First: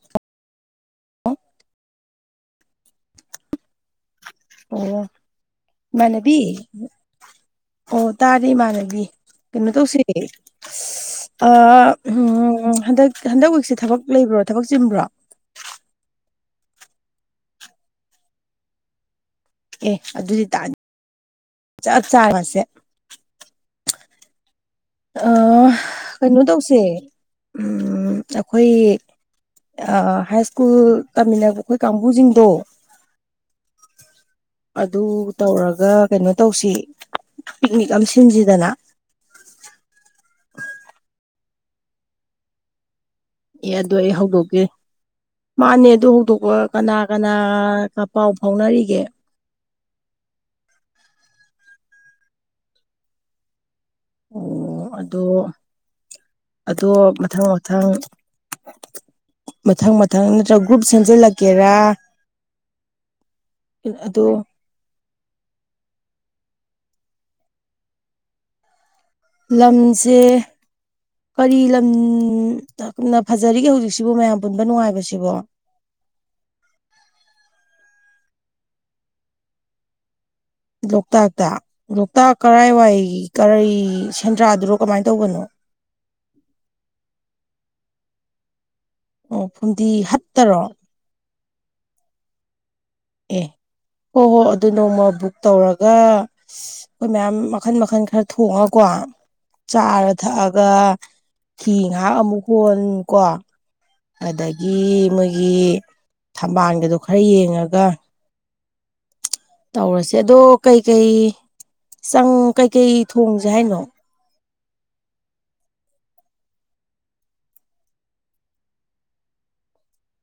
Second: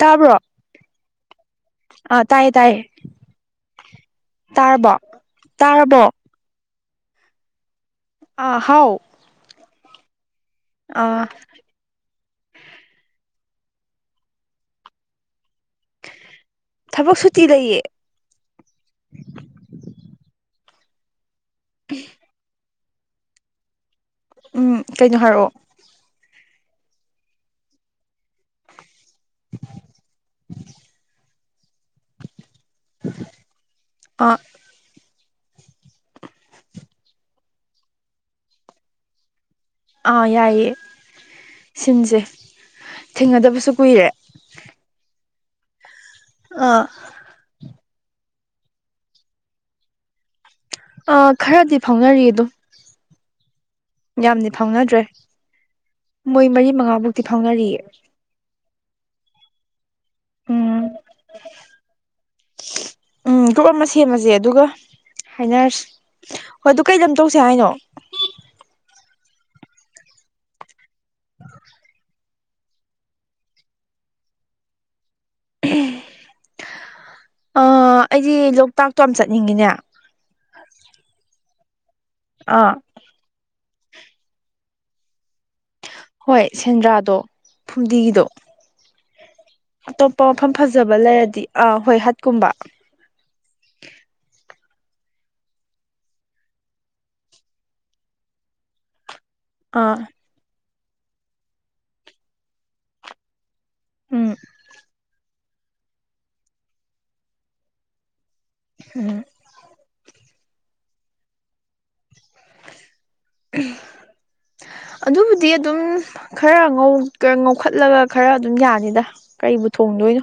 ꯇꯥꯕ꯭ꯔꯣ ꯑꯥ ꯇꯥꯏꯌꯦ ꯇꯥꯏꯌꯦ꯫ ꯇꯥꯔꯕꯣ ꯑꯣ ꯇꯥꯔꯕꯣ꯫ ꯏꯃꯥꯟꯅꯕꯤ ꯑꯣ ꯇꯥꯔꯤ ꯑꯥ ꯃꯥꯥꯟꯅꯕꯤ ꯀꯩꯅꯣ ꯇꯧꯁꯦ꯫ ꯑ ꯎꯝ ꯎꯝ ꯍꯟꯗꯛ ꯍꯟꯗꯛ ꯋꯤꯛꯁꯦ ꯊꯕꯛ ꯂꯩꯕ꯭ꯔꯣ ꯊꯕꯛ ꯆꯤꯟꯕ꯭ꯔꯣ꯫ ꯊꯕꯛ ꯁꯨꯇꯤ ꯂꯩꯌꯦ꯫ ꯑꯦ ꯑꯗꯨꯗꯤ ꯇꯥꯟ ꯆꯥꯞ ꯆꯥꯕꯁꯦ꯫ ꯎꯝ ꯀꯩꯅꯣ ꯑ ꯍꯥꯏꯔꯛꯑꯣ꯫ ꯀꯩꯅꯣ ꯇꯧꯁꯦ ꯎꯝ ꯑꯩꯈꯣꯏ ꯍꯥꯏ ꯁ꯭ꯀꯨꯜ ꯇꯝꯃꯤꯟꯅꯕ ꯑꯩꯈꯣꯏ ꯀꯥꯡꯒꯨꯖꯤꯡꯗꯣ ꯑ ꯑꯗꯨ ꯇꯧꯔꯒ ꯀꯩꯅꯣ ꯇꯧꯁꯤ ꯄꯤꯛꯅꯤꯛ ꯑꯃ ꯁꯤꯟꯖꯤꯗꯅ꯫ ꯑꯥ ꯌꯥꯏꯌꯦ ꯁꯤꯟꯖꯦ꯫ ꯊꯦꯡꯅꯗꯕꯁꯨ ꯑꯦ ꯑꯗꯨ ꯀꯨꯏꯔꯦ꯫ ꯑꯩ ꯍꯧꯗꯣꯛꯀꯦ ꯃꯥꯅꯦ ꯑꯗꯨ ꯍꯧꯗꯣꯛꯄ ꯑꯥ ꯀꯅꯥ ꯀꯅꯥꯒ ꯄꯥꯎ ꯐꯥꯎꯅꯔꯤꯒꯦ꯫ ꯑ ꯈꯔꯗꯤ ꯐꯥꯎꯅꯔꯤ ꯑꯗꯨꯝ ꯫ ꯑꯣ ꯑꯗꯣ ꯃꯣꯏ ꯃꯔꯤ ꯑꯗꯣ ꯃꯉꯥꯃꯨꯛꯇꯤ ꯃꯊꯪ ꯐꯥꯎꯅꯔꯤꯌꯦ ꯃꯊꯪ ꯃꯊꯪ ꯃꯊꯪ ꯅꯠꯇ꯭ꯔꯒ ꯒ꯭ꯔꯨꯞ ꯎꯝ ꯁꯦꯝꯖꯜꯂꯛꯀꯦꯔꯥ ꯎꯝ ꯒ꯭ꯨꯔꯞ ꯑꯃ ꯁꯦꯝꯃꯖꯦ ꯑꯗꯨꯒ ꯍꯥꯏꯅꯔꯁꯤ꯫ ꯍꯣꯏ ꯑꯗꯨ ꯀꯩ ꯂꯝ ꯇꯧꯁꯦ ꯍꯥꯏꯅꯣ꯫ ꯂꯝꯁꯦ ꯀꯔꯤ ꯂꯝ ꯎꯝ ꯑ ꯀꯔꯤꯅ ꯐꯖꯔꯤꯒꯦ ꯍꯧꯖꯤꯛꯁꯤꯕꯨ ꯃꯌꯥꯝ ꯄꯨꯟꯕ ꯅꯨꯡꯉꯥꯏꯕꯁꯤꯕꯣ꯫ ꯑ ꯑꯩꯗꯤ ꯂꯣꯛꯇꯥꯛꯇꯣ ꯌꯥꯝ ꯆꯠꯅꯤꯡꯉꯤꯅꯦ꯫ ꯂꯣꯛꯇꯥꯛꯇ ꯂꯣꯛꯇꯥꯛ ꯑꯥ ꯀꯔꯥꯏꯋꯥꯏ ꯀꯔ ꯁꯦꯟꯗ꯭ꯔꯥꯗꯨꯔꯣ ꯀꯃꯥꯏ ꯇꯧꯕꯅꯣ꯫ ꯍꯣꯏ ꯁꯦꯟꯗ꯭ꯔꯥꯗꯣ ꯐꯨꯝꯗꯤꯒꯤꯗꯣ꯫ ꯑꯣ ꯐꯨꯝꯗꯤ ꯑꯇꯣꯞꯄ ꯃꯐꯝ ꯍꯠꯇꯔꯣ ꯐꯖꯕ ꯂꯩꯔꯗꯤ ꯑꯥ ꯍꯣꯏ ꯍꯠꯀꯨꯝꯕ꯫ ꯑꯦ ꯍꯣꯏ ꯍꯣꯏ ꯑꯗꯨ ꯅꯣꯡꯃ ꯕꯨꯛ ꯇꯧꯔꯒ ꯑꯩꯈꯣꯏ ꯃꯌꯥꯝ ꯃꯈꯟ ꯃꯈꯜ ꯈꯔ ꯊꯣꯡꯉ ꯀꯣ ꯑꯥ ꯆꯥꯔ ꯊꯛꯑꯒ ꯍꯤ ꯉꯍꯥꯛ ꯑꯃꯨꯛ ꯍꯣꯟ ꯀꯣ꯫ ꯎꯝ ꯑꯗꯒꯤ ꯃꯣꯏꯒꯤ ꯊꯝꯕꯥꯜꯒꯗꯣ ꯈꯔ ꯌꯦꯡꯉꯒ ꯎꯝ꯫ ꯇꯧꯔꯁꯦ ꯑꯗꯣ ꯀꯩꯀꯩ ꯆꯪ ꯀꯩꯀꯩ ꯊꯣꯡꯖꯦ ꯍꯥꯏꯅꯣ꯫ [unintelligible] ꯑꯗꯨꯕꯨꯗꯤ ꯑꯗꯨꯝ ꯈꯔ ꯉꯧꯈꯠꯂꯒ ꯈꯔ ꯑꯗꯨꯝ ꯌꯥꯅꯤꯗ ꯀꯔꯤꯕꯨ ꯊꯣꯡ ꯗꯣꯏꯅꯣ꯫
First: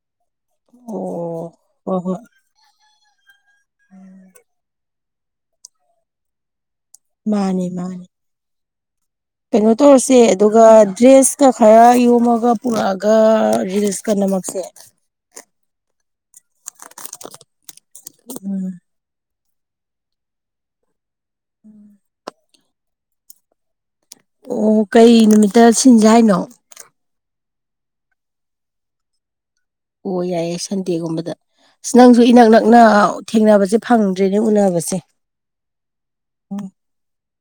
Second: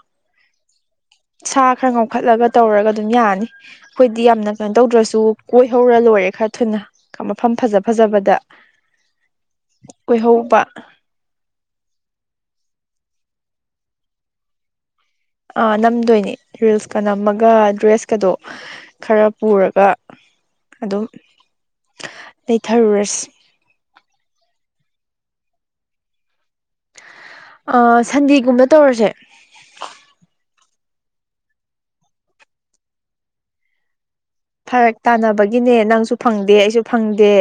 ꯑꯣ ꯁꯥ ꯈꯔ ꯍꯣꯏ ꯍꯣꯏ ꯉꯧꯈꯠꯂꯒ ꯇꯧꯔꯒ ꯑꯗꯨꯝ ꯌꯥꯅꯤ ꯑꯩꯈꯣꯏꯗꯤ ꯌꯥꯝꯅ ꯀꯩꯅꯣ ꯇꯧꯗ꯭ꯔꯁꯨ꯫ ꯇꯨ ꯀꯣꯏꯍꯧꯔ ꯂꯣꯏꯔꯦ ꯈꯔ ꯊꯨꯅ ꯃꯐꯝ ꯃꯥꯅꯤ ꯐꯖ ꯃꯥꯅꯤ ꯐꯖꯕꯗ ꯀꯩꯅꯣ ꯇꯧꯔꯁꯦ ꯀꯣꯏꯍꯧꯕ ꯑꯗꯨꯒ ꯗ꯭ꯔꯦꯁꯀ ꯈꯔ ꯌꯣꯝꯃꯒ ꯄꯨꯔꯛꯑꯒ ꯔꯤꯜꯁ ꯀ ꯅꯃꯛꯁꯦ꯫ ꯑꯥ ꯅꯝꯗꯣꯏꯅꯦ ꯔꯤꯜꯁꯀ ꯅꯝꯃꯒ ꯗ꯭ꯔꯦꯁꯀꯗꯣ ꯎꯝ ꯈꯔ ꯄꯨꯔꯒ ꯑꯗꯨꯝ ꯎꯝ꯫ ꯂꯩꯊꯔꯨꯔꯁꯤ꯫ ꯑꯣ ꯀꯩ ꯅꯨꯃꯤꯠꯇ ꯁꯤꯟꯖꯤ ꯍꯥꯏꯅꯣ꯫ ꯑ ꯁꯟꯗꯦꯒꯨꯝꯕ ꯇꯧꯔꯖꯦ꯫ ꯑꯣ ꯌꯥꯏꯌꯦ ꯁꯟꯗꯦꯒꯨꯝꯕꯗ ꯑ ꯅꯪꯁꯨ ꯏꯅꯛ ꯅꯛꯅ ꯊꯦꯡꯅꯕꯖꯦ ꯐꯪ ꯐꯔꯛ ꯇꯥꯅꯕꯒꯤꯅꯦ ꯅꯪꯁꯨ ꯐꯪꯗꯦ ꯑꯩꯁꯨ ꯐꯪꯗꯦ꯫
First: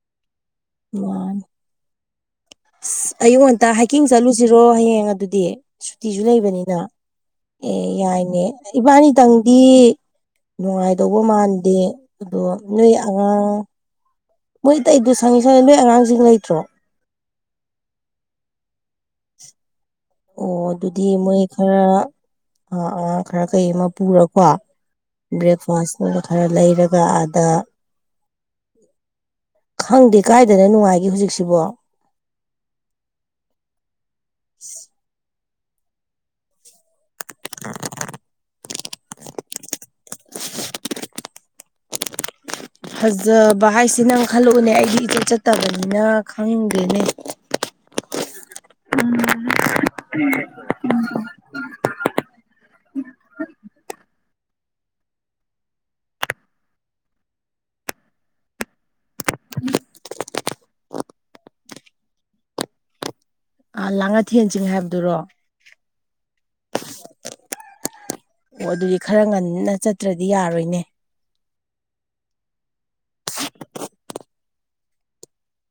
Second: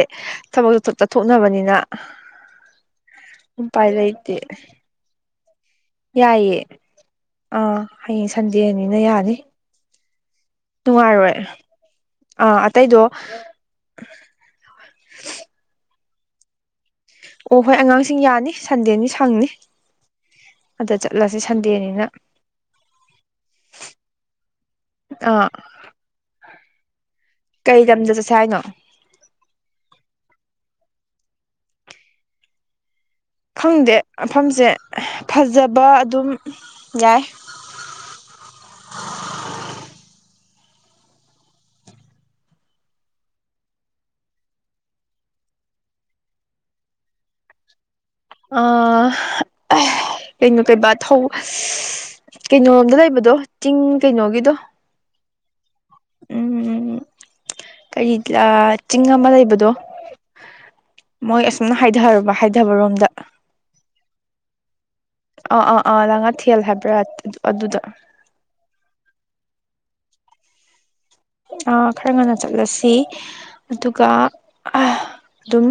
ꯊꯕꯛꯇꯨ ꯃꯥꯅꯤ ꯆꯠꯊꯣꯛꯅꯕꯅꯤꯅ꯫ ꯑꯁ ꯑꯌꯨꯛ ꯉꯟꯇꯥ ꯎꯄꯥꯏ ꯍꯥꯏꯀꯤꯡ ꯂꯩꯇꯦ ꯆꯠꯂꯨꯁꯤꯔꯣ ꯍꯌꯦꯡ ꯑꯗꯨꯗꯤ꯫ ꯁꯨꯇꯤꯁꯨ ꯌꯥꯏꯌꯦ ꯂꯩꯕꯅꯤꯅ ꯑꯥ ꯑꯦ ꯍꯌꯦꯡ ꯌꯥꯏꯅꯦ ꯁꯟꯗꯦꯅꯤꯅ ꯌꯥꯅꯤ ꯏꯕꯥꯅꯤꯇꯪꯗꯤ ꯅꯨꯡꯉꯥꯏꯗꯧꯕ ꯅꯨꯡꯉꯥꯏꯔꯣꯏ ꯃꯥꯟꯗꯦ ꯑꯗꯣ ꯑꯥ ꯅꯣꯏ ꯑꯇꯩꯗꯣ ꯑꯉꯥꯡ ꯃꯣꯏꯇꯩ ꯑꯩꯗꯣ ꯁꯪꯉꯤ ꯁꯪꯉꯤ ꯅꯣꯏ ꯑꯉꯥꯡꯁꯤꯡ ꯂꯩꯇ꯭ꯔꯣ ꯑꯣ ꯍꯣꯏ ꯑꯉꯥꯡꯁꯤꯡ ꯌꯥꯅꯤ ꯁꯟꯗꯦꯅꯤ ꯁꯪꯅꯤ ꯑꯣ ꯑꯗ ꯑꯗꯨꯗꯤ ꯆꯠꯂꯁꯤ ꯃꯣꯏ ꯈꯔ ꯁꯟꯗꯦꯅꯤꯅ ꯑꯉꯥꯡ ꯈꯔ ꯀꯩ ꯑꯃ ꯄꯨꯔꯀꯣ ꯑꯥ ꯕ꯭ꯔꯦꯛꯐꯥꯁ ꯈꯔ ꯈꯔ ꯂꯩꯔꯒ ꯀꯩ ꯂꯝꯗ ꯆꯠꯁꯦ ꯍꯥꯏꯅꯣ ꯈꯪꯗꯦ ꯀꯥꯏꯗꯅ ꯅꯨꯡꯉꯥꯏ ꯃꯥꯒꯤ ꯍꯧꯖꯤꯛꯁꯤꯕꯣ ꯈꯪꯗꯦ ꯃꯐꯝꯁꯦ ꯐꯖꯕ ꯑꯗꯨꯝ ꯌꯥꯏ ꯀ ꯐꯖꯕ ꯍꯥꯏꯁꯤ ꯅꯪ ꯈꯜꯂꯛꯎꯅꯦ ꯑꯩꯁꯨ ꯏꯆꯠ ꯆꯠꯇꯕꯅꯤꯅ ꯈꯪꯗꯦꯅꯦ ꯑ ꯀꯩꯅꯣ ꯀꯕꯥ ꯊ ꯀꯩꯅꯣꯣꯝꯗ ꯂꯩꯕꯗꯣ ꯆꯤꯡ ꯀꯩꯅꯣꯒꯤꯗꯣ ꯎꯝ ꯎꯝ ꯀꯔꯤ ꯆꯤꯡ ꯑꯃ ꯂꯩꯕꯗꯣ ꯃꯣꯏ ꯑꯁꯨꯝꯅ ꯍꯥꯏꯊꯨꯔꯕ ꯍꯥꯏꯊꯕꯔꯣꯝꯗ ꯂꯥꯡ ꯑꯥꯊꯦꯟꯁꯤꯡꯤꯡ ꯍꯥꯏꯕꯗꯨꯔꯣ ꯂꯉꯥꯊꯦꯜ ꯍꯥꯏꯕ꯭ꯔꯥ ꯑꯗꯨꯗ ꯑꯣ ꯑꯗꯨꯗꯤ ꯈꯔ ꯉꯟꯅ ꯆꯠꯇ꯭ꯔꯗꯤ ꯌꯥꯔꯣꯏꯅꯦ ꯈꯔ ꯉꯟꯅ ꯆꯠꯂꯁꯤ ꯑꯗꯨꯒ ꯑꯗꯨꯝ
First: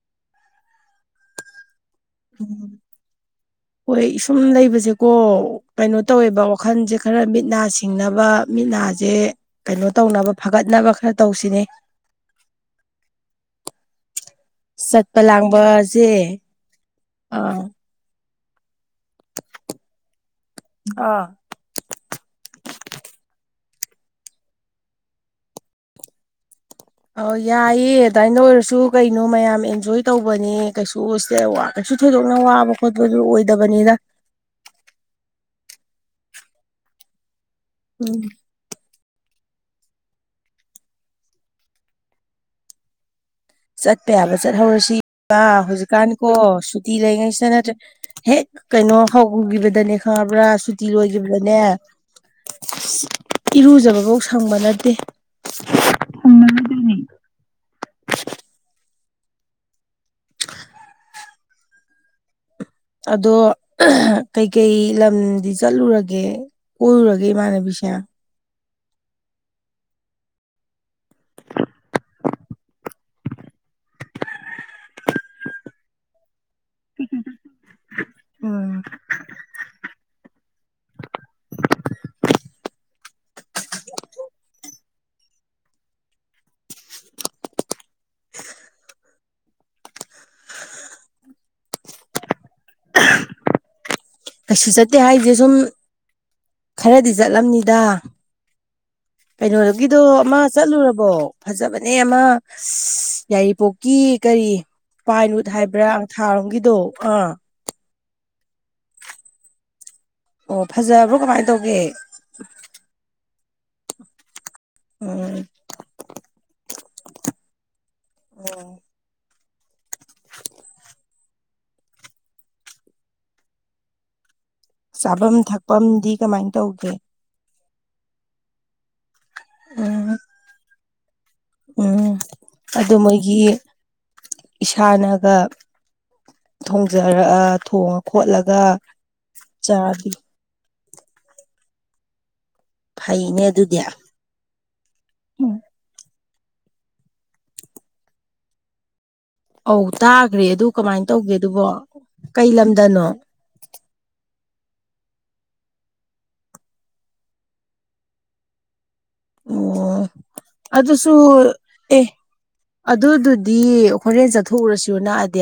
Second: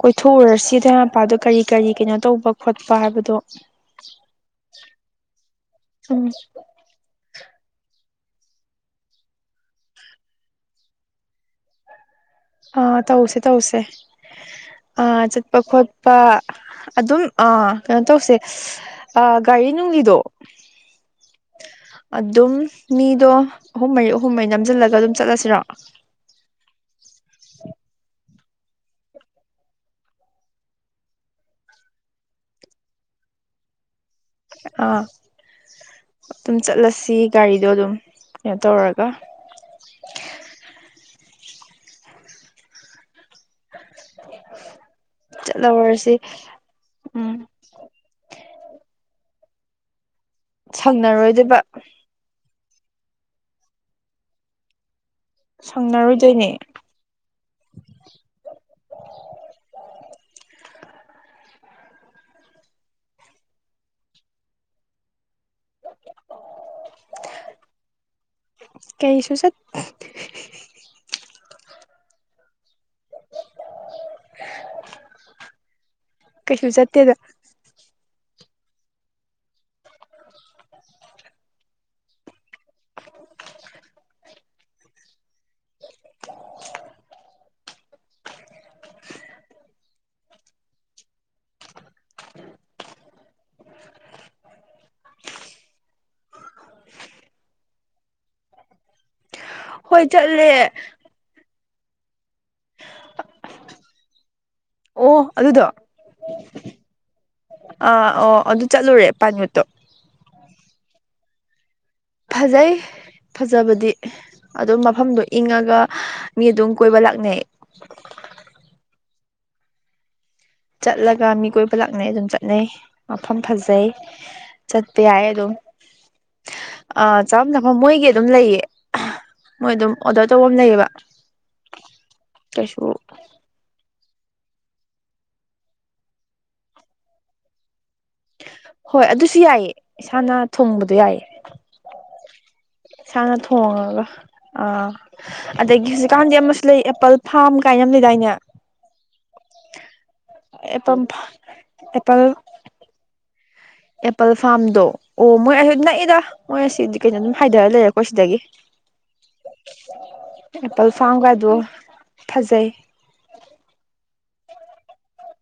ꯀꯣꯏꯊꯣꯛꯎꯔꯁꯤ ꯏꯥꯏ ꯃꯄꯥꯗꯣ ꯀꯔꯤ ꯀꯔꯤ ꯀꯩꯅꯣ ꯇꯧꯕ ꯈꯣꯠꯄ ꯍꯥꯏꯕꯗꯣ ꯍꯣꯏ ꯁꯨꯝ ꯂꯩꯕꯁꯦꯀꯣ ꯀꯩꯅꯣ ꯎꯝ ꯇꯧꯋꯦꯕ ꯋꯥꯈꯜꯁꯦ ꯈꯔ ꯃꯤꯠ ꯅꯥꯁꯤ ꯊꯤꯡꯅꯕ ꯃꯤꯠ ꯅꯥꯁꯦ ꯀꯩꯅꯣ ꯇꯧꯅꯕ ꯐꯒꯠꯅꯕ ꯈꯔ ꯇꯧꯁꯤꯅꯦ ꯑꯥ ꯇꯧꯁꯦ ꯇꯧꯁꯦ ꯑ ꯆꯠꯄ ꯈꯣꯠꯄ ꯑꯗꯨꯝ ꯑꯥ ꯀꯩꯅꯣ ꯇꯧꯁꯦ ꯑ ꯀꯩꯅꯣꯉꯤꯗꯣ ꯑꯥ ꯑꯗꯨꯝ ꯃꯤꯗꯣ ꯑꯍꯨꯝ ꯃꯔꯤ ꯑꯍꯨꯝ ꯃꯩ ꯅꯝꯁꯤꯜꯂꯒ ꯑꯗꯨꯝ ꯆꯠꯂꯁꯤꯔꯣ [unintelligible] ꯀꯩꯁꯨ ꯀꯩꯅꯣ ꯃꯌꯥꯝ ꯑꯦꯟꯖꯣꯏ ꯇꯧꯕꯅꯤ ꯀꯩꯁꯨ ꯀꯩꯁꯨ ꯊꯣꯏꯗꯣꯛꯅ ꯋꯥꯕ ꯈꯣꯠꯄꯗꯨ ꯑꯣꯏꯗꯕ ꯅꯤꯗ ꯑꯥ ꯑꯗꯨꯝ ꯆꯠꯂꯁꯤ ꯒꯥꯔꯤꯗꯣ ꯑꯗꯨꯝ ꯎꯝ ꯀꯩꯅꯣ ꯇꯧꯔꯒ ꯆꯠꯄ ꯌꯥꯕ ꯆꯠꯍꯧꯔꯁꯤꯕ ꯍꯧꯖꯤꯛꯀꯥꯟ ꯆꯠꯍꯧꯔꯁꯤ ꯀꯣ ꯁꯨꯇꯤ ꯎꯝ ꯂꯩꯉꯩꯁꯤꯗ ꯅꯠꯇ꯭ꯔꯦ ꯍꯦꯛ ꯀꯩꯅꯣ ꯍꯧꯈꯤꯕꯗꯅꯦ ꯈꯪꯉꯕ꯭ꯔꯥ ꯁꯨꯇꯤ ꯂꯣꯏꯈꯤꯕꯗꯅꯦ ꯁꯪꯅꯔꯣꯏꯗꯕ ꯏꯔꯨꯖꯕꯐꯧ ꯁꯪꯕ ꯅꯠꯇꯦ ꯁꯪꯅꯔꯣꯏꯗꯣꯏꯅꯦ ꯑꯗꯣ ꯀꯩꯀꯩ ꯂꯝꯗꯤ ꯆꯠꯂꯨꯔꯒꯦ ꯀꯣꯏꯔꯨꯔꯒꯦ ꯏꯃꯥꯟꯅꯕꯤꯁꯦ ꯀꯩꯁꯨ ꯆꯠ ꯀꯩꯁꯨ ꯆꯠꯇꯦꯗ ꯑꯣꯝ ꯀꯩꯁꯨ ꯆꯠꯇꯦ ꯍꯥꯏꯁꯦ ꯁꯨꯝ ꯈꯔꯗꯤ ꯆꯠꯂꯝꯅꯤꯗ ꯀꯩꯅꯣꯗꯨꯒꯤꯗꯣ ꯍꯣꯏ ꯑꯃ ꯆꯠꯂꯦ ꯆꯠꯂꯨꯔꯕꯣ ꯐꯖꯕꯅꯦ ꯑꯃ ꯌꯥꯏꯔꯤꯄꯣꯛꯀꯤ ꯀꯔꯤ ꯑꯣ ꯄꯥꯏꯟꯋꯨꯠ ꯑꯗꯨꯗꯣ ꯍꯥꯏꯕ꯭ꯔꯥ ꯊꯥꯔꯣꯝꯒꯤꯗꯣ ꯑꯥ ꯑꯥ ꯑꯣ ꯑꯗꯨ ꯆꯠꯂꯨꯔꯦ ꯄꯥꯃꯤꯨꯠꯇꯣ ꯑꯣ ꯐꯖꯕ꯭ꯔꯣ ꯀꯃꯥꯏꯅ ꯇꯧꯒꯦ ꯐꯖꯩ ꯐꯖꯕꯗꯤ ꯑꯗꯨ ꯃꯐꯝꯗꯣ ꯎꯝ ꯏꯪꯉꯒ ꯃꯤ ꯑꯗꯨꯝ ꯀꯣꯏꯕ ꯂꯥꯛꯅꯩ ꯆꯠꯂꯒ ꯃꯤ ꯀꯣꯏꯕ ꯂꯥꯛꯅꯩ ꯑꯗꯨꯝ ꯆꯠꯅꯩ ꯃꯐꯝ ꯐꯖꯩ ꯆꯠꯄꯤ ꯌꯥꯌꯦ ꯆꯥꯐꯝ ꯑꯗꯨꯣ ꯊꯛꯐꯝꯗꯤ ꯀꯃꯥꯏꯅ ꯇꯧꯒꯦ ꯑ ꯆꯕ ꯅ ꯑ ꯃꯣꯏꯒꯤ ꯑꯗꯨꯝ ꯂꯩꯌꯦ ꯃꯣꯏ ꯑꯗꯨꯝ ꯎꯝ ꯑꯣꯗꯔ ꯇꯧꯕ ꯑꯃ ꯂꯩꯌꯦꯕ ꯎꯝ ꯀꯩꯁꯨ ꯑꯗꯨ ꯃꯒꯤ ꯏꯁꯥꯅꯒ ꯊꯣꯡꯖꯔꯑ ꯊꯣꯡꯉ ꯈꯣꯠꯂꯒ ꯍꯣꯏ ꯑꯗꯨꯁꯨ ꯌꯥꯏꯌꯦ ꯆꯥꯔꯗꯤ ꯏꯁꯥꯅ ꯊꯣꯡꯕꯗꯣ ꯌꯥꯏꯌꯦ ꯏꯁꯥꯅ ꯐꯩꯅꯦ ꯑꯗꯨꯗꯤ ꯊꯣꯡꯉꯒ ꯑꯥ ꯎꯝ ꯑꯗꯒꯤ ꯍꯧꯖꯤꯛ ꯀꯥꯟꯗꯦ ꯑꯃꯁꯨ ꯂꯩ ꯑꯦꯄꯜ ꯐꯥꯔꯝ ꯀꯥꯏꯅ ꯑꯃ ꯂꯩꯗꯥꯏꯅꯦ ꯑꯧ ꯇꯥꯈ꯭ꯔꯦ ꯑꯗꯨ ꯑꯦꯄꯜ ꯀꯃꯥꯏꯅ ꯇꯧꯒꯦ ꯑꯗꯨꯕꯣ ꯑꯦꯄꯜ ꯀꯩ ꯂꯝꯗꯅꯣ ꯑꯦꯄꯜ ꯐꯥꯔꯝꯗꯣ ꯑꯣ ꯃꯣꯏ ꯑꯁꯤ ꯅꯛꯏꯗ ꯃꯣꯏ ꯑꯁꯤꯗꯤ ꯀꯩꯅꯣ ꯑꯗꯨꯝ ꯍꯥꯏꯊꯔ ꯂꯩꯔꯦꯀꯣ ꯁꯤꯗꯒꯤ ꯑꯣ ꯑꯦꯄꯜ ꯑꯗꯨꯁꯨ ꯐꯥꯔꯝꯒꯗꯣ ꯑꯦ ꯐꯖꯩ ꯑꯗꯨꯗꯨꯗꯤ ꯍꯣꯔꯦꯟ ꯊꯨꯔꯁꯨ ꯅꯛꯑꯗꯦ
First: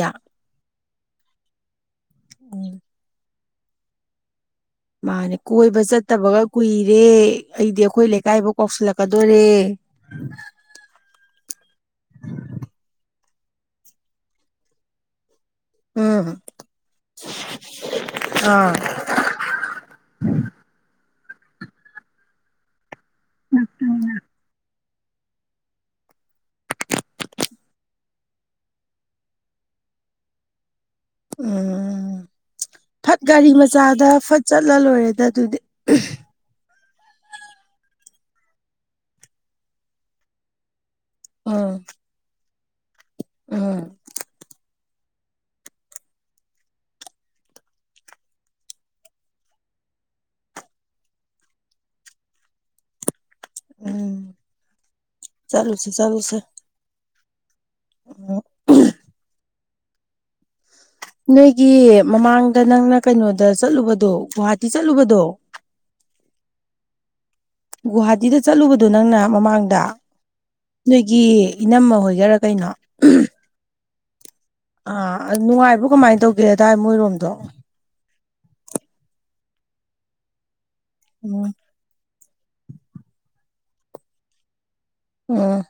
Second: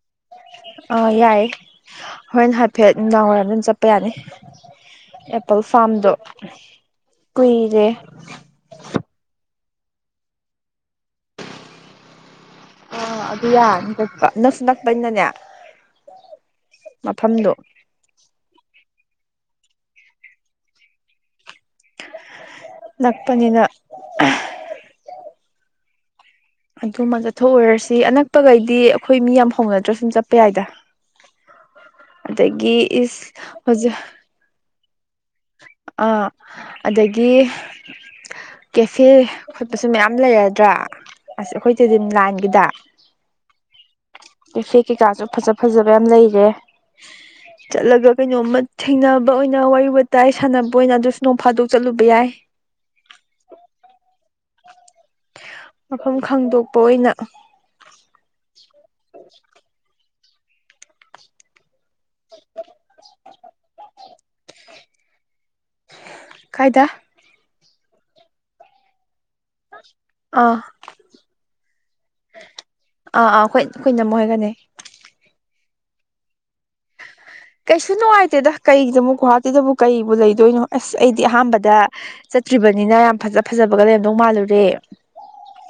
ꯑꯥ ꯌꯥꯏꯌꯦ ꯍꯣꯔ ꯎꯝ ꯍꯥꯏꯐꯦꯠ ꯅꯨꯡꯗꯥꯡ ꯋꯥꯏꯔꯝ ꯑꯗꯨꯝ ꯆꯠꯄ ꯌꯥꯅꯤ ꯃꯥꯅꯦ ꯑꯦꯄꯜ ꯀꯣꯏꯕ ꯐꯥꯔꯝꯗꯣ ꯆꯠꯇꯕꯒ ꯀꯨꯏꯔꯦ ꯑꯩꯗꯤ ꯀꯨꯏꯔꯦ ꯑꯩꯈꯣꯏ ꯂꯩꯀꯥꯏꯐꯥꯎ ꯀꯥꯎꯁꯤꯜꯂꯛꯀꯗꯔꯦ [unintelligible] ꯑꯥ ꯑꯗꯨ ꯌꯥꯔꯅꯤ ꯆꯠꯄ ꯅꯁꯨ ꯅꯛꯄꯩꯅꯅꯦ ꯎꯝ ꯑꯥ [unintelligible] ꯅꯛꯄꯅꯤꯅ ꯑꯗꯨꯃ ꯆꯠꯊꯣꯛꯎꯔꯁꯤ ꯑꯅꯛꯄꯈꯩꯗꯤ ꯑꯩꯈꯣꯏ ꯃꯤ ꯌꯥꯝ ꯍꯧꯅꯗ꯭ꯔꯥ ꯁꯨꯝ ꯆꯠꯄ ꯌꯥꯏꯗ ꯎꯝ ꯑꯗꯒꯤ ꯐꯠ ꯏꯁ ꯒꯥꯔꯤ ꯍꯧꯖꯤꯛ ꯃꯆꯥꯗ ꯐꯠ ꯆꯠꯂ ꯂꯣꯏꯔꯦ ꯑꯗꯨꯗꯤ ꯑꯥ ꯑꯗꯒꯤ ꯀꯦꯐꯦ ꯈꯣꯠꯄꯁꯨ ꯃꯌꯥꯝ ꯂꯩꯔꯗ꯭ꯔꯥ ꯑꯁ ꯎꯝ ꯑꯩꯈꯣꯏꯗꯤ ꯑꯗꯨꯝ ꯂꯥꯟꯒꯤꯗ ꯎꯝ ꯀꯩꯐꯦꯛ ꯀꯩꯀꯥꯁꯨ ꯐꯖ ꯐꯖꯕ ꯌꯥꯝ ꯂꯩꯔꯦ ꯆꯠꯂꯒ ꯀꯩꯅꯣꯝꯃ ꯊꯦꯡꯅꯕ ꯑꯣꯏꯅ ꯋꯥꯔꯤ ꯋꯥ ꯇ ꯑꯩ ꯁꯥꯟꯅꯕ ꯑꯣꯏꯅ ꯑꯗꯨꯁꯨ ꯅꯣꯡ ꯐꯥꯗꯣꯛ ꯆꯠꯂꯨꯕ ꯌꯥꯏ ꯎꯝ ꯆꯠꯂꯨꯁꯦ ꯃꯐꯝ ꯈꯪꯗꯣꯛꯄ ꯑꯣꯏꯅ ꯑ [unintelligible] ꯅꯣꯏꯒꯤ ꯃꯃꯥꯡꯗ ꯅꯪꯅ ꯀꯩꯅꯣꯗ ꯆꯠꯂꯨꯕꯗꯣ ꯒꯨꯍꯥꯇꯤ ꯆꯠꯂꯨꯕꯗꯣ ꯀꯥꯏꯗ ꯒꯨꯍꯥꯇꯤꯗ ꯆꯠꯂꯨꯕꯗꯣ ꯅꯪꯅ ꯃꯃꯥꯡꯗ ꯑꯥ ꯑꯥ ꯅꯣꯏꯒꯤ ꯏꯅꯝꯃ ꯍꯣꯏꯒꯔꯥ ꯀꯩꯅꯣ ꯑꯥ ꯑꯩꯈꯣꯏ ꯑꯩꯈꯣꯏ ꯅꯝ ꯑꯣꯏꯒꯅꯤ ꯑꯥ ꯅꯨꯡꯉꯥꯏꯕ ꯀꯃꯥꯏꯅ ꯇꯧꯒꯦꯗꯥꯏ ꯃꯣꯏꯔꯣꯝꯗꯣ ꯀꯩꯁꯨ ꯅꯨꯡꯉꯥꯏꯇꯦꯗ ꯀꯩꯗꯕꯨ ꯒꯨꯍꯥꯇꯤꯗꯕꯨ ꯀꯩꯨ ꯂꯩꯗꯣꯏꯅꯣ ꯑꯁ ꯑꯩꯗꯤ ꯎꯝ ꯑꯍꯥꯟꯕꯗ ꯆꯠꯇ꯭ꯔꯤꯕꯅꯤꯅ ꯌꯥꯝ ꯐꯖ ꯐꯖꯕꯒ ꯂꯩꯔꯝꯗꯧ ꯃꯥꯜꯂꯨꯔꯦ ꯑ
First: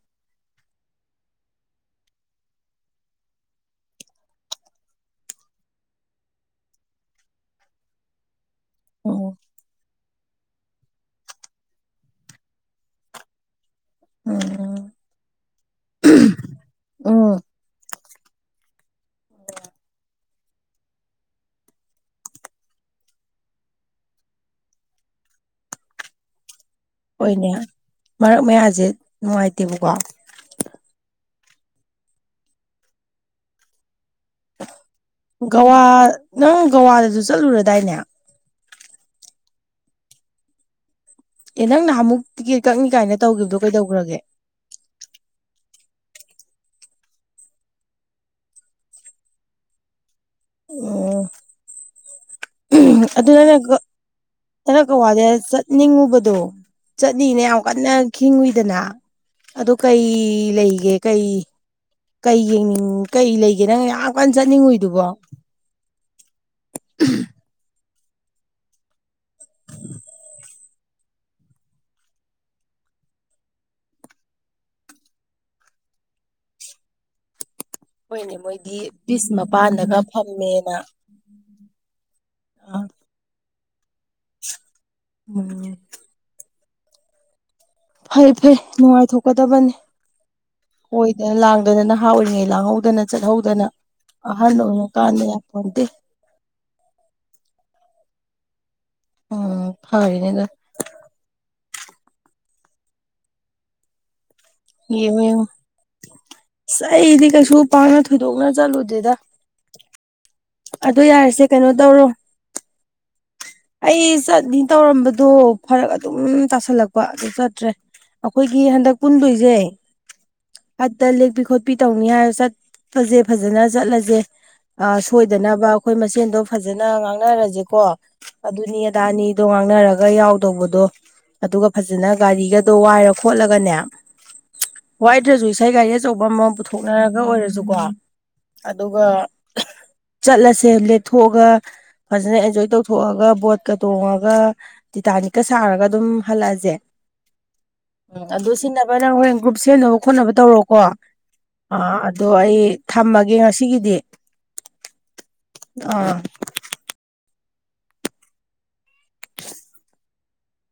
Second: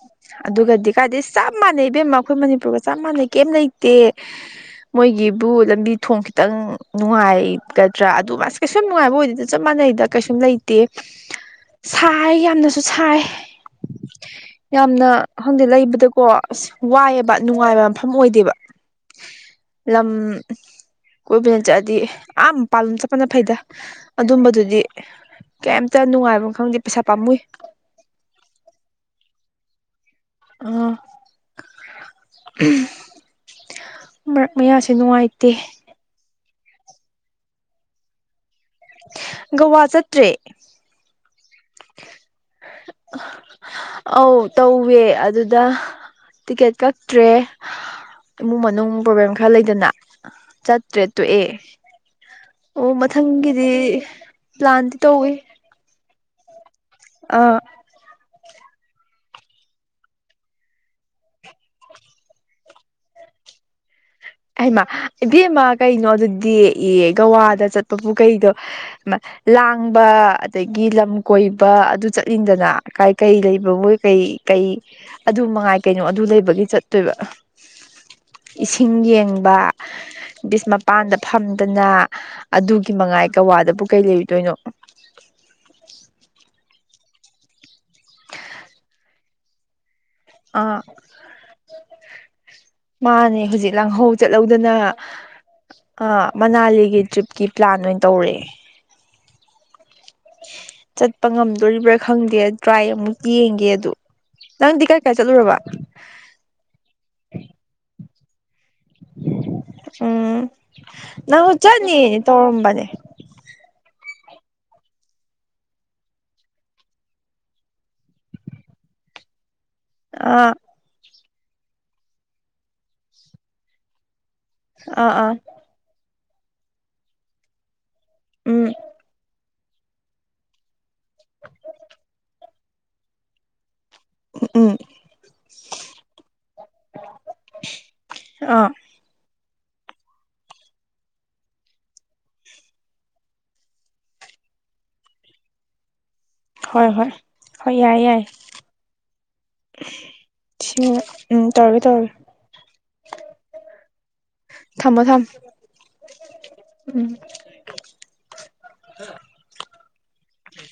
ꯑꯗꯨꯒꯗꯤ ꯀꯥꯏꯗꯗꯤ ꯆꯞ ꯃꯥꯟꯅꯩ ꯏꯕꯦꯝꯃ ꯑꯩꯈꯣꯏ ꯃꯅꯤꯄꯨꯔꯒ ꯆꯞ ꯃꯥꯟꯅꯩ ꯀꯩꯝ ꯂꯩꯇꯦ ꯃꯣꯏꯒꯤꯕꯨ ꯂꯝꯕꯤ ꯊꯣꯡꯈꯤ ꯈꯤꯇꯪ ꯅꯨꯡꯉꯥꯏꯒꯗ꯭ꯔꯥ ꯑꯗꯨ ꯃꯥꯁ ꯀꯩꯁꯨꯨꯝ ꯅꯨꯡꯉꯥꯏꯕ ꯎꯝ ꯑꯣꯏꯗꯦꯗ ꯆꯞ ꯃꯥꯟꯅꯩꯗ ꯀꯩꯁꯨ ꯂꯩꯇꯦ ꯁꯥꯏ ꯌꯥꯝꯅꯁꯨ ꯁꯥꯏ ꯎꯝ ꯌꯥꯝꯅ ꯍꯪꯗꯛ ꯂꯩꯕꯗꯀꯣ ꯑꯁ ꯋꯥꯏꯑꯦꯕ ꯎꯝ ꯅꯨꯡꯉꯥꯏꯕ ꯃꯐꯝ ꯑꯣꯏꯗꯦꯕ ꯂꯝ ꯀꯣꯏꯕꯅ ꯆꯠꯂꯗꯤ ꯑꯥ ꯄꯥꯂꯨꯝ ꯆꯠꯄꯅ ꯐꯩꯗ ꯑꯗꯨꯝꯕꯗꯨꯗꯤ ꯀꯩꯝꯇ ꯅꯨꯡꯉꯥꯏꯕ ꯈꯪꯗꯦ ꯄꯩꯁꯥ ꯄꯥꯝꯃꯨꯏ ꯍꯣꯏꯅꯦ ꯃꯔꯛ ꯃꯌꯥꯁꯦ ꯅꯨꯡꯉꯥꯏꯇꯦꯕꯀꯣ ꯑꯣ ꯃꯔꯛ ꯃꯌꯥꯁꯦ ꯅꯨꯡꯉꯥꯏꯇꯦ ꯒꯋꯥ ꯅꯪ ꯒꯋꯥꯗꯁꯨ ꯆꯠꯂꯨꯔꯗꯥꯏꯅꯦ ꯒꯋꯥ ꯆꯠꯇ꯭ꯔꯦ ꯑꯦ ꯅꯪ ꯅꯍꯥꯟꯃꯨꯛ ꯇꯤꯀꯦꯠ ꯀꯛꯅꯤ ꯀꯥꯏꯅ ꯇꯧꯈꯤꯕꯗꯣ ꯀꯩꯗꯧꯈ꯭ꯔꯒꯦ ꯑ ꯇꯧꯋꯦ ꯑꯗꯨꯗ ꯇꯤꯛꯀꯦꯠ ꯀꯛꯇ꯭ꯔꯦ ꯏꯃꯨꯡ ꯃꯅꯨꯡ ꯄ꯭ꯔꯣꯕ꯭ꯂꯦꯝ ꯈꯔ ꯂꯩꯗꯅ ꯆꯠ꯭ꯔꯦ ꯇꯣꯛ ꯑꯣ ꯑꯦ ꯑꯗꯨ ꯅ ꯅꯅ ꯄ꯭ꯂꯥꯟꯗꯤ ꯀꯋꯥꯗ ꯇꯧꯋꯤ ꯆꯠꯅꯤꯡꯉꯕꯗ ꯑꯗꯣ ꯆꯠꯅꯤꯡꯅ ꯑꯥ ꯌꯥꯝ ꯀꯟꯅ ꯈꯤꯡꯉꯨꯏ ꯗꯅ ꯑꯗꯨ ꯀꯩ ꯂꯩꯒꯦ ꯀꯩ ꯀꯩ ꯌꯦꯡꯅꯤꯡ ꯀꯩ ꯂꯩꯒꯦ ꯅꯪ ꯀꯟꯅ ꯑꯩꯃ ꯆꯠꯅꯤꯡꯉꯨꯏꯗꯨꯕꯣ ꯏꯕꯦꯝꯃ ꯀꯩꯅꯣ ꯑꯗꯨꯗꯤ ꯑꯦ ꯒꯋꯥꯗ ꯆ ꯄꯨꯄꯨꯀꯩꯗꯣ ꯂꯥꯡꯕ ꯑꯗꯒꯤ ꯂꯝ ꯀꯣꯏꯕ ꯑꯗꯨ ꯆꯠꯅꯤꯡꯗꯅ ꯀꯥꯏ ꯀꯩ ꯂꯩꯕꯒꯣꯏ ꯀꯩ ꯀꯩ ꯑꯗꯨ ꯃꯉꯥꯏ ꯀꯩꯅꯣ ꯑꯗꯨ ꯂꯩꯕꯒꯤ ꯆꯠꯇꯣꯏꯕ ꯍꯅꯦ ꯃꯣꯏꯗꯤ ꯀꯔꯤꯁꯃ ꯕꯤ ꯃꯄꯗ ꯐꯗꯅ ꯑꯗꯨ ꯑꯥ ꯃꯉꯥꯏ ꯀꯋꯥꯗꯕꯨ ꯀꯩ ꯂꯩꯔꯨꯗꯣꯏꯅꯣ ꯎꯝ ꯐꯩ ꯐꯩ ꯅꯨꯡꯉꯥꯏꯊꯣꯛꯀꯗꯕꯅꯤ ꯑꯥ ꯍꯣꯏꯗꯅ ꯂꯥꯡꯗꯅ ꯅꯍꯥ ꯑꯣꯏꯔꯤꯉꯩ ꯂꯥꯡꯍꯧꯗꯅ ꯃꯥꯅꯦ ꯆꯠꯍꯧꯗꯅ ꯑꯍꯟ ꯑꯣꯏꯀꯥꯟꯗ ꯑ ꯃꯅꯥꯂꯤꯒꯤ ꯇ꯭ꯔꯤꯞꯀꯤ ꯄ꯭ꯂꯥꯟ ꯑꯣꯏꯅ ꯇꯧꯔꯦ ꯎꯝ ꯍꯅꯦꯗ ꯗꯣꯔꯤꯕ꯭ꯔꯥ ꯈꯪꯗꯦ ꯇ꯭ꯔꯥꯏ ꯑꯃꯨꯛ ꯌꯦꯡꯒꯦ ꯑꯗꯣ ꯏ ꯁꯥꯏꯗꯤ ꯀꯩꯁꯨ ꯄꯥꯅ ꯊꯣꯏꯗꯣꯛꯅ ꯆꯠꯂꯨꯗꯦꯗ ꯎꯝ ꯑꯗꯣ ꯅꯅꯥ ꯌꯥꯔꯦꯁꯦ ꯀꯩꯅꯣ ꯇꯧꯔꯣ ꯍꯨꯖꯅꯤ ꯇꯧꯔꯝꯕꯅꯦ ꯑ ꯇꯧꯔꯝꯕꯗꯣ ꯐꯔꯛ ꯑꯗꯨꯝ ꯇꯥꯁꯜꯂꯛꯄ ꯑꯗꯨ ꯆꯠꯇ꯭ꯔꯦ ꯑꯩꯈꯣꯏꯒꯤ ꯍꯟꯗꯛ ꯄꯨꯟꯗꯣꯏꯁꯦ ꯑꯥ ꯐꯠꯇ ꯂꯦꯛꯄꯤ ꯈꯣꯠꯄꯤ ꯇꯧꯅꯤ ꯍꯥꯏꯔ ꯆꯠꯄꯁꯦ ꯐꯖꯅ ꯆꯠꯂꯁꯦ ꯑꯥ ꯑꯥ ꯁꯣꯏꯗꯅꯕ ꯑꯩꯈꯣꯏ ꯃꯁꯦꯟꯗꯣ ꯐꯖꯅ ꯉꯥꯡꯅꯔꯁꯦꯀꯣ ꯎꯝ ꯑꯗꯨꯅ ꯑꯗꯥꯅꯤ ꯑꯗꯣ ꯉꯥꯡꯅꯔꯒ ꯌꯥꯎꯗꯧꯕꯗꯣ ꯑꯗꯨꯒ ꯐꯖꯅ ꯒꯥꯔꯤꯒꯗꯣ ꯋꯥꯏꯔ ꯈꯣꯠꯂꯒꯅꯦ ꯎꯝ ꯋꯥꯏꯗ꯭ꯔꯁꯨ ꯏꯁꯩ ꯒꯥꯔꯤ ꯑꯆꯧꯕ ꯑꯃꯃꯝ ꯄꯨꯊꯣꯛꯅꯔꯒ ꯑꯣꯏꯔꯁꯨꯀꯣ ꯑꯥ ꯑꯗꯨꯒ ꯆꯠꯂꯁꯦ ꯂꯦꯞꯊꯣꯛꯑꯒ ꯐꯖꯅ ꯑꯦꯟꯖꯣꯏ ꯇꯧ ꯊꯣꯛꯑꯒ ꯕꯣꯠꯀ ꯇꯣꯡꯉꯒ ꯇꯤꯇꯥꯅꯤꯛꯀ ꯁꯥꯔꯒ ꯑꯗꯨꯝ ꯍꯜꯂꯛꯑꯁꯦ ꯍꯣꯏ ꯍꯣꯏ ꯍꯣꯏ ꯌꯥꯏ ꯌꯥꯏ ꯎꯝ ꯑꯗꯨ ꯁꯤꯖꯤꯟꯅꯕ ꯅꯪ ꯍꯣꯔꯦꯟ ꯒ꯭ꯔꯨꯞ ꯁꯦꯝꯅꯕ ꯈꯣꯠꯅꯕ ꯇꯧꯔꯣꯀꯣ ꯁꯤ ꯎꯝ ꯇꯧꯔꯒꯦ ꯑꯥ ꯇꯧꯔꯒꯦ ꯑꯗꯣ ꯑꯩ ꯊꯝꯃꯒꯦ ꯉꯁꯤꯒꯤꯗꯤ ꯊꯝꯃꯣ ꯊꯝ ꯑꯥ ꯎꯝ ꯎꯝ